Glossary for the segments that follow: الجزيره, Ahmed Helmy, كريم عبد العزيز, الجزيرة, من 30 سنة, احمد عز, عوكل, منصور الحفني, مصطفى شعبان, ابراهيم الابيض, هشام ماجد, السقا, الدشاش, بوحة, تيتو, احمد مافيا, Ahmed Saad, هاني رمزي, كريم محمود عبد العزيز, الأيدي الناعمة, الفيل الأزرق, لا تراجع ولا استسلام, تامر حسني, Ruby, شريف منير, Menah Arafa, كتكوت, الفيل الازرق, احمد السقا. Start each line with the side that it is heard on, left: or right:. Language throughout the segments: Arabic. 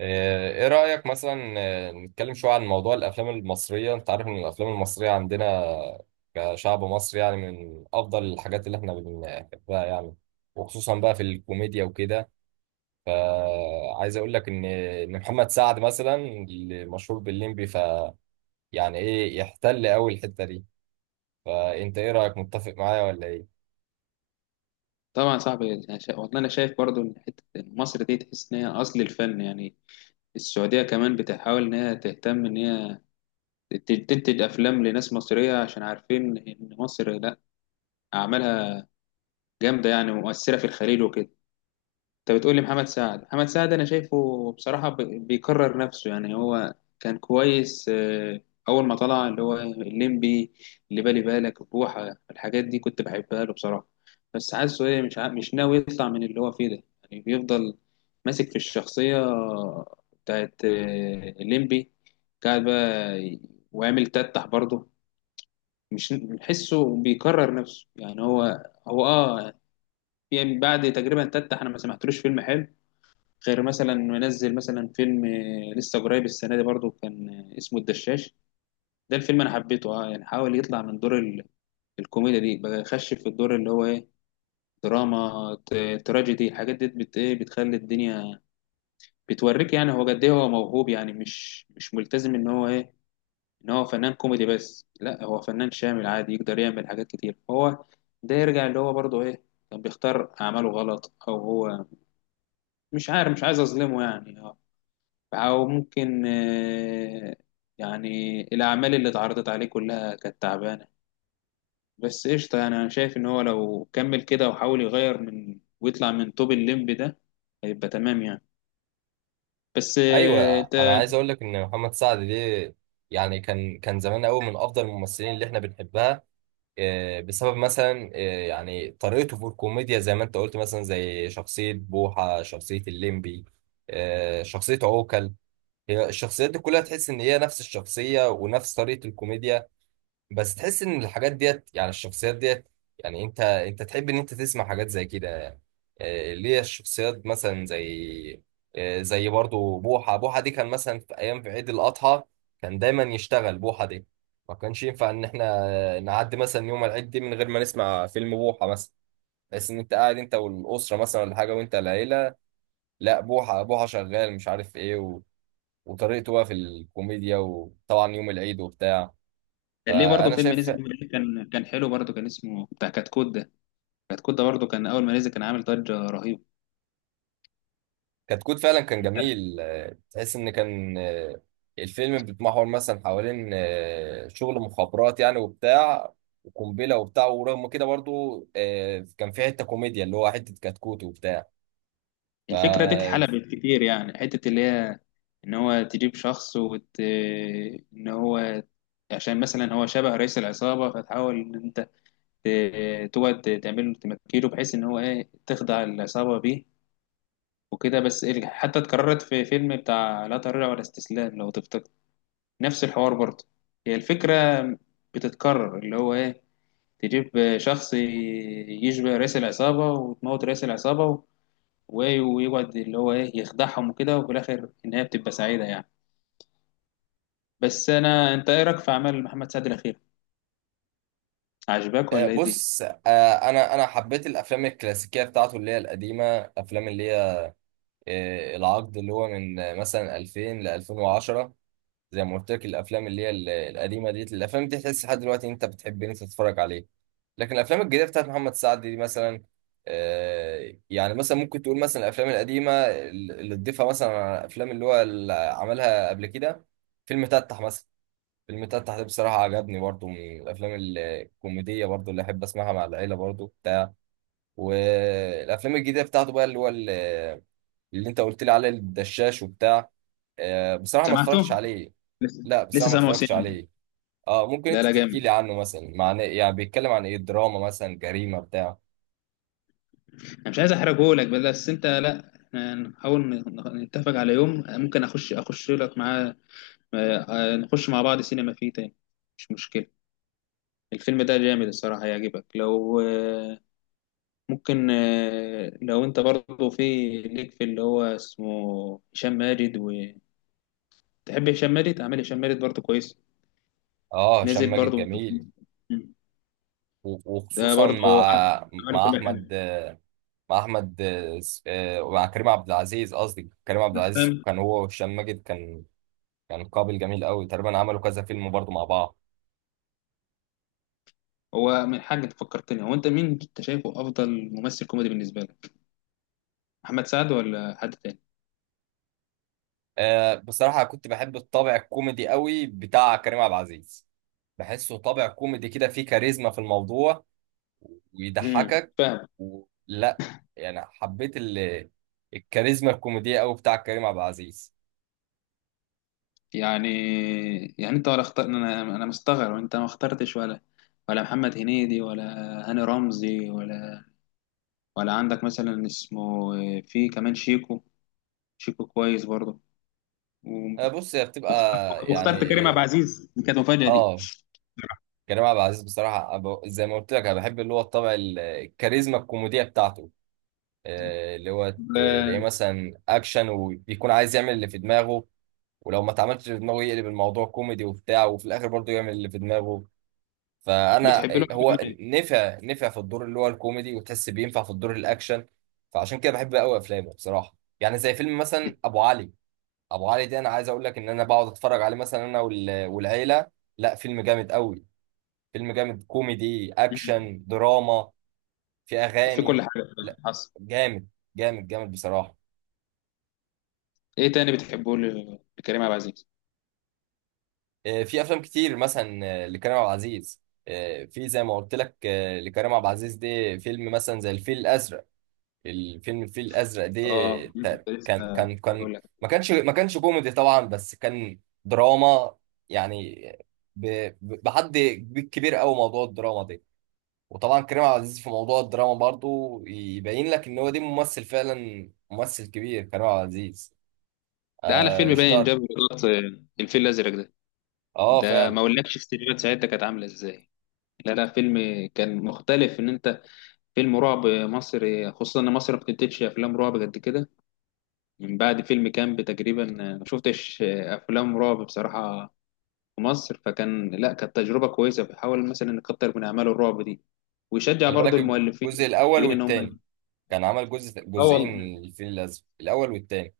right: ايه رأيك مثلا، نتكلم شوية عن موضوع الافلام المصرية. انت عارف ان الافلام المصرية عندنا كشعب مصري يعني من افضل الحاجات اللي احنا بنحبها، يعني، وخصوصا بقى في الكوميديا وكده. فعايز اقول لك ان محمد سعد مثلا اللي مشهور بالليمبي، يعني ايه، يحتل قوي الحتة دي. فانت ايه رأيك؟ متفق معايا ولا ايه؟
left: طبعا صعب يعني والله انا شايف برضو ان حته إن مصر دي تحس ان هي اصل الفن يعني. السعوديه كمان بتحاول ان هي تهتم ان تنتج افلام لناس مصريه عشان عارفين ان مصر لا اعمالها جامده يعني ومؤثره في الخليج وكده. انت بتقول لي محمد سعد انا شايفه بصراحه بيكرر نفسه يعني هو كان كويس اول ما طلع اللي هو الليمبي، اللي بالي بالك بوحه الحاجات دي كنت بحبها له بصراحه. بس حاسه ايه مش ناوي يطلع من اللي هو فيه ده، يعني بيفضل ماسك في الشخصيه بتاعت الليمبي، قاعد بقى وعامل تتح برضه. مش بحسه بيكرر نفسه يعني هو اه. يعني بعد تقريبا تتح انا ما سمعتلوش فيلم حلو غير مثلا منزل مثلا فيلم لسه قريب السنه دي برضو كان اسمه الدشاش. ده الفيلم انا حبيته اه، يعني حاول يطلع من دور الكوميديا دي بقى يخش في الدور اللي هو ايه، دراما تراجيدي الحاجات دي بت ايه بتخلي الدنيا بتوريك يعني هو قد ايه، هو موهوب يعني مش ملتزم ان هو ايه، ان هو فنان كوميدي بس لا هو فنان شامل عادي يقدر يعمل حاجات كتير. هو ده يرجع اللي هو برضو ايه، كان بيختار اعماله غلط او هو مش عارف، مش عايز اظلمه يعني. أو ممكن يعني الأعمال اللي اتعرضت عليه كلها كانت تعبانة. بس قشطة، يعني أنا شايف إن هو لو كمل كده وحاول يغير من ويطلع من طوب الليمب ده هيبقى تمام يعني. بس
right: ايوه، انا
left: أنت
right: عايز اقول لك ان محمد سعد ده يعني كان زمان قوي من افضل الممثلين اللي احنا بنحبها، بسبب مثلا يعني طريقته في الكوميديا زي ما انت قلت، مثلا زي شخصية بوحة، شخصية الليمبي، شخصية عوكل. هي الشخصيات دي كلها تحس ان هي نفس الشخصية ونفس طريقة الكوميديا، بس تحس ان الحاجات ديت، يعني الشخصيات ديت، يعني انت تحب ان انت تسمع حاجات زي كده، يعني ليه الشخصيات مثلا زي زي برضو بوحة. بوحة دي كان مثلا في ايام، في عيد الاضحى، كان دايما يشتغل بوحة دي. ما كانش ينفع ان احنا نعدي مثلا يوم العيد دي من غير ما نسمع فيلم بوحة مثلا. بس ان انت قاعد انت والاسره مثلا ولا حاجه وانت العيله، لا بوحة بوحة شغال مش عارف ايه وطريقته بقى في الكوميديا، وطبعا يوم العيد وبتاع.
left: كان ليه برضه
right: فانا
left: فيلم
right: شايف
left: نزل من قريب كان حلو برضه، كان اسمه بتاع كتكوت ده. كتكوت ده برضه كان أول ما نزل كان عامل ضجة رهيبة.
right: كتكوت فعلا كان جميل. تحس ان كان الفيلم بيتمحور مثلا حوالين شغل مخابرات يعني وبتاع وقنبله وبتاع. ورغم كده برضو كان في حته كوميديا اللي هو حته كتكوت وبتاع.
left: الفكرة دي
right: ف
left: اتحلبت كتير، يعني حتة اللي هي إن هو تجيب شخص وت... آه، إن هو عشان مثلا هو شبه رئيس العصابة، فتحاول إن أنت تقعد تعمل له تمكيله بحيث ان هو ايه، تخدع العصابه بيه وكده. بس حتى اتكررت في فيلم بتاع لا تراجع ولا استسلام لو تفتكر، نفس الحوار برضه. هي الفكره بتتكرر اللي هو ايه، تجيب شخص يشبه رئيس العصابه وتموت رئيس العصابه، ويقعد اللي هو ايه يخدعهم وكده، وفي الاخر النهايه بتبقى سعيده يعني. بس انا انت ايه رايك في اعمال محمد سعد الاخير، عجبك ولا ايه دي؟
right: بص، انا حبيت الافلام الكلاسيكيه بتاعته اللي هي القديمه، افلام اللي هي العقد اللي هو من مثلا 2000 ل 2010. زي ما قلت لك، الافلام اللي هي القديمه دي، الافلام دي تحس لحد دلوقتي انت بتحب ان انت تتفرج عليها. لكن الافلام الجديده بتاعت محمد سعد دي مثلا، يعني مثلا ممكن تقول مثلا الافلام القديمه اللي تضيفها مثلا على الافلام اللي هو اللي عملها قبل كده، فيلم تتح مثلا. فيلم تتح ده بصراحه عجبني، برضو من الافلام الكوميديه برضو اللي احب اسمعها مع العيله برضو بتاع. والافلام الجديده بتاعته بقى اللي انت قلت لي عليه، الدشاش وبتاع، بصراحه ما
left: سمعته
right: اتفرجتش عليه.
left: لسه.
right: لا
left: لسه
right: بصراحه ما
left: سامعه
right: اتفرجتش
left: سين.
right: عليه. اه، ممكن
left: لا
right: انت
left: لا
right: تحكي لي
left: جامد،
right: عنه مثلا؟ معناه يعني بيتكلم عن ايه؟ دراما مثلا، جريمه بتاع؟
left: انا مش عايز احرجه لك، بس انت لا احنا نحاول نتفق على يوم ممكن اخش لك معاه. آه، نخش مع بعض سينما فيه تاني، مش مشكلة. الفيلم ده جامد الصراحة هيعجبك. لو ممكن لو انت برضه في ليك في اللي هو اسمه هشام ماجد وتحب، هشام ماجد عمل، هشام ماجد برضه كويس،
right: اه، هشام
left: نزل
right: ماجد
left: برضه
right: جميل،
left: ده
right: وخصوصا
left: برضه
right: مع
left: عمل
right: مع
left: كل
right: احمد.
left: حاجة.
right: مع احمد، ومع كريم عبد العزيز. قصدي كريم عبد العزيز
left: فاهم.
right: كان هو وهشام ماجد كان كان قابل جميل قوي. تقريبا عملوا كذا فيلم برضه مع بعض.
left: هو من حاجة فكرتني، هو انت مين انت شايفه افضل ممثل كوميدي بالنسبة لك، محمد سعد ولا حد تاني؟
right: بصراحة كنت بحب الطابع الكوميدي قوي بتاع كريم عبد العزيز. بحسه طابع كوميدي كده، فيه كاريزما في الموضوع
left: امم،
right: ويضحكك
left: فاهم.
right: ولا، يعني حبيت الكاريزما الكوميدية قوي بتاع كريم عبد العزيز.
left: يعني يعني انت ولا اختار، انا مستغرب انت ما اخترتش ولا، ولا محمد هنيدي ولا هاني رمزي ولا، ولا عندك مثلا اسمه في كمان شيكو، شيكو كويس برضه. و-
right: بص، هي بتبقى
left: واخترت واخترت
right: يعني،
left: كريم عبد العزيز، دي كانت مفاجأة دي.
right: اه. كريم عبد العزيز بصراحة زي ما قلت لك، أنا بحب اللي هو الطبع الكاريزما الكوميدية بتاعته. اللي هو
left: ب-
right: تلاقيه مثلا أكشن وبيكون عايز يعمل اللي في دماغه، ولو ما اتعملش في دماغه يقلب الموضوع كوميدي وبتاع وفي الآخر برضه يعمل اللي في دماغه. فأنا
left: بتحب له
right: هو
left: أفلام إيه؟
right: نفع في الدور اللي هو الكوميدي، وتحس بينفع في الدور الأكشن. فعشان كده بحب أوي أفلامه بصراحة، يعني زي فيلم مثلا
left: بت-
right: أبو علي. أبو علي ده أنا عايز أقول لك إن أنا بقعد أتفرج عليه مثلا أنا والعيلة. لا، فيلم جامد أوي. فيلم جامد كوميدي
left: مم.
right: اكشن دراما. في
left: في
right: اغاني.
left: كل حاجة؟
right: لا
left: حصل.
right: جامد، جامد جامد بصراحه.
left: ايه تاني بتحبه لكريم عبد العزيز؟
right: في افلام كتير مثلا لكريم عبد العزيز. في زي ما قلت لك لكريم عبد العزيز دي فيلم مثلا زي الفيل الازرق. الفيلم الفيل الازرق دي
left: اه، كنت
right: كان
left: لسه
right: كان كان
left: هقول لك،
right: ما كانش كوميدي طبعا، بس كان دراما يعني. بحد كبير قوي موضوع الدراما دي. وطبعا كريم عبد العزيز في موضوع الدراما برضو يبين لك ان هو ده ممثل فعلا، ممثل كبير كريم عبد العزيز.
left: ده اعلى
right: آه،
left: فيلم باين
right: اشتهر.
left: جاب ايرادات، الفيل الازرق ده.
right: اه
left: ده
right: فعلا.
left: ما اقولكش السيناريوهات ساعتها كانت عامله ازاي. لا لا فيلم كان مختلف ان انت، فيلم رعب مصري خصوصا ان مصر ما بتنتجش افلام رعب قد كده. من بعد فيلم كامب تقريبا ما شفتش افلام رعب بصراحه في مصر، فكان لا كانت تجربه كويسه، بحاول مثلا نكتر من اعمال الرعب دي، ويشجع
right: خلي
left: برضو
right: بالك،
left: المؤلفين
right: الجزء الاول
left: المنتجين ان
right: والتاني،
left: هم.
right: كان عمل جزء،
left: اه
right: جزئين
left: والله
right: من الفيل الازرق، الاول والتاني.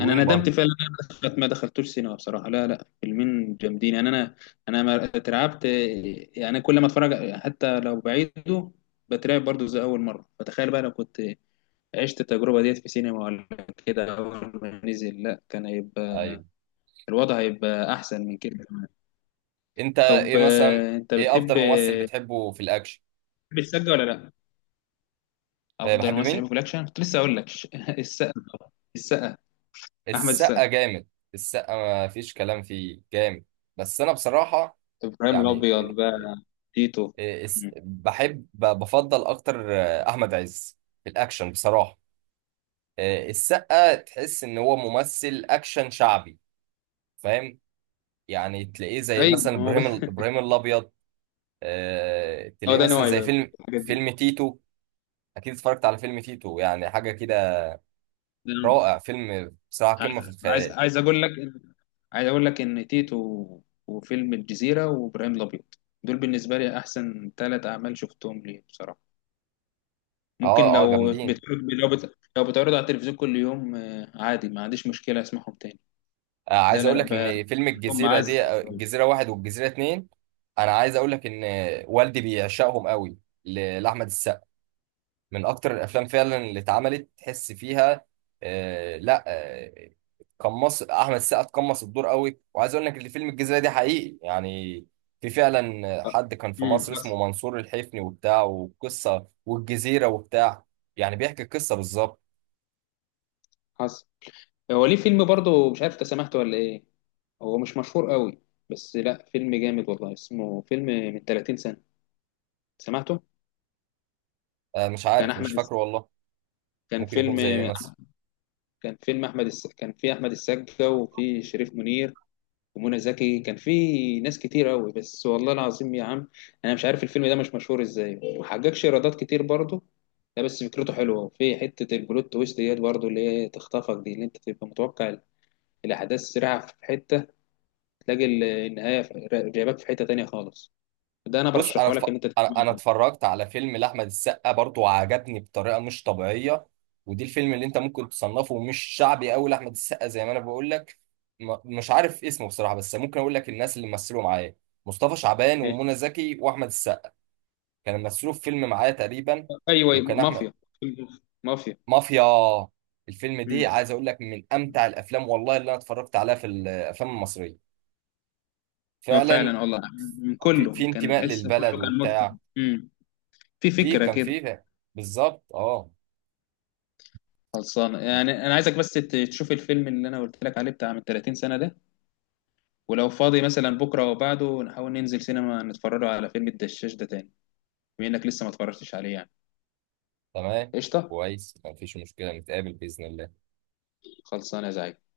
left: انا ندمت
right: برضو.
left: فعلا ان انا دخلت ما دخلتوش سينما بصراحه. لا لا فيلمين جامدين يعني. انا ما اترعبت، يعني أنا كل ما اتفرج حتى لو بعيده بترعب برضو زي اول مره، فتخيل بقى لو كنت عشت التجربه ديت في سينما ولا كده اول ما نزل، لا كان هيبقى
right: ايوه.
left: الوضع هيبقى احسن من كده كمان.
right: انت
left: طب
right: ايه مثلا،
left: انت
right: ايه
left: بتحب
right: افضل ممثل بتحبه في الاكشن؟
left: بتحب السقا ولا لا؟
right: آه،
left: افضل
right: بحب
left: ممثل بحبه
right: مين؟
left: في الاكشن كنت لسه اقول لك، السقا طبعاً. السقا، احمد
right: السقا
left: السقا،
right: جامد. السقا ما فيش كلام فيه، جامد. بس انا بصراحة
left: ابراهيم
right: يعني
left: الابيض بقى، تيتو.
right: إيه، بحب، بفضل اكتر احمد عز في الاكشن بصراحه. السقا تحس ان هو ممثل اكشن شعبي. فاهم؟ يعني تلاقيه زي
left: ايوه
right: مثلا
left: ما هو
right: ابراهيم ابراهيم الابيض.
left: هو
right: تلاقيه
left: ده
right: مثلا
left: نوعي
right: زي
left: بقى في
right: فيلم
left: الحاجات دي،
right: فيلم تيتو. اكيد اتفرجت على فيلم تيتو؟ يعني حاجه كده
left: ده نوعي.
right: رائع. فيلم بصراحه
left: عايز
right: قمه في
left: عايز
right: الخيال.
left: عايز اقول لك إن- عايز اقول لك ان تيتو وفيلم الجزيره وابراهيم الابيض، دول بالنسبه لي احسن 3 اعمال شفتهم ليه بصراحه. ممكن
right: اه، اه
left: لو
right: جامدين.
left: بتعرض لو بتعرض على التلفزيون كل يوم عادي ما عنديش مشكله اسمعهم تاني. لا
right: عايز
left: لا
right: اقول
left: لا
right: لك
left: ب-
right: ان فيلم
left: بحبهم
right: الجزيره
left: معزه.
right: دي، الجزيره واحد والجزيره اتنين، انا عايز اقول لك ان والدي بيعشقهم قوي، لاحمد السقا. من اكتر الافلام فعلا اللي اتعملت تحس فيها، آه لا آه، قمص احمد السقا قمص الدور قوي. وعايز اقول لك اللي فيلم الجزيره دي حقيقي يعني. في فعلا حد كان في
left: امم،
right: مصر
left: حصل.
right: اسمه منصور الحفني وبتاع، وقصه والجزيره وبتاع. يعني بيحكي القصه بالظبط.
left: حصل. هو ليه فيلم برضه مش عارف انت سمعته ولا ايه، هو مش مشهور قوي، بس لا فيلم جامد والله، اسمه فيلم من 30 سنه. سمعته؟
right: آه مش
left: كان
right: عارف،
left: احمد
right: مش فاكره والله.
left: كان
right: ممكن يكون
left: فيلم
right: زي ايه مثلا؟
left: كان فيلم، كان في احمد السقا وفي شريف منير ومنى زكي، كان في ناس كتير قوي. بس والله العظيم يا عم انا مش عارف الفيلم ده مش مشهور ازاي، وما حققش ايرادات كتير برضه. ده بس فكرته حلوه في حته البلوت تويست ديت برضه اللي هي تخطفك دي، اللي انت تبقى متوقع الاحداث سريعه في حته، تلاقي جايباك في حته تانية خالص. ده انا
right: بص انا
left: برشحه لك ان انت
right: أنا
left: تتفرج
right: اتفرجت على فيلم لاحمد السقا برضه وعجبني بطريقه مش طبيعيه. ودي الفيلم اللي انت ممكن تصنفه مش شعبي قوي لاحمد السقا زي ما انا بقول لك. مش عارف اسمه بصراحه، بس ممكن اقول لك الناس اللي مثلوا معايا: مصطفى شعبان،
left: عليه.
right: ومنى زكي، واحمد السقا، كانوا مثلوا في فيلم معايا تقريبا.
left: ايوه
right: وكان احمد،
left: مافيا. فيلم مافيا.
right: مافيا. الفيلم دي
left: مم.
right: عايز اقول لك من امتع الافلام والله اللي انا اتفرجت عليها في الافلام المصريه،
left: اه
right: فعلا.
left: فعلا والله، من
right: في
left: كله كان
right: انتماء
left: تحس
right: للبلد
left: كله كان متقن.
right: وبتاع.
left: امم. في
right: في
left: فكره
right: كان
left: كده.
right: فيه بالظبط، اه.
left: خلصانه يعني. انا عايزك بس تشوف الفيلم اللي انا قلت لك عليه بتاع من 30 سنه ده، ولو فاضي مثلا بكره او بعده نحاول ننزل سينما نتفرج على فيلم الدشاش ده تاني، بما انك لسه ما اتفرجتش عليه يعني.
right: تمام.
left: قشطه.
right: كويس مفيش مشكلة، نتقابل بإذن الله.
left: خلصانه يا زعيم.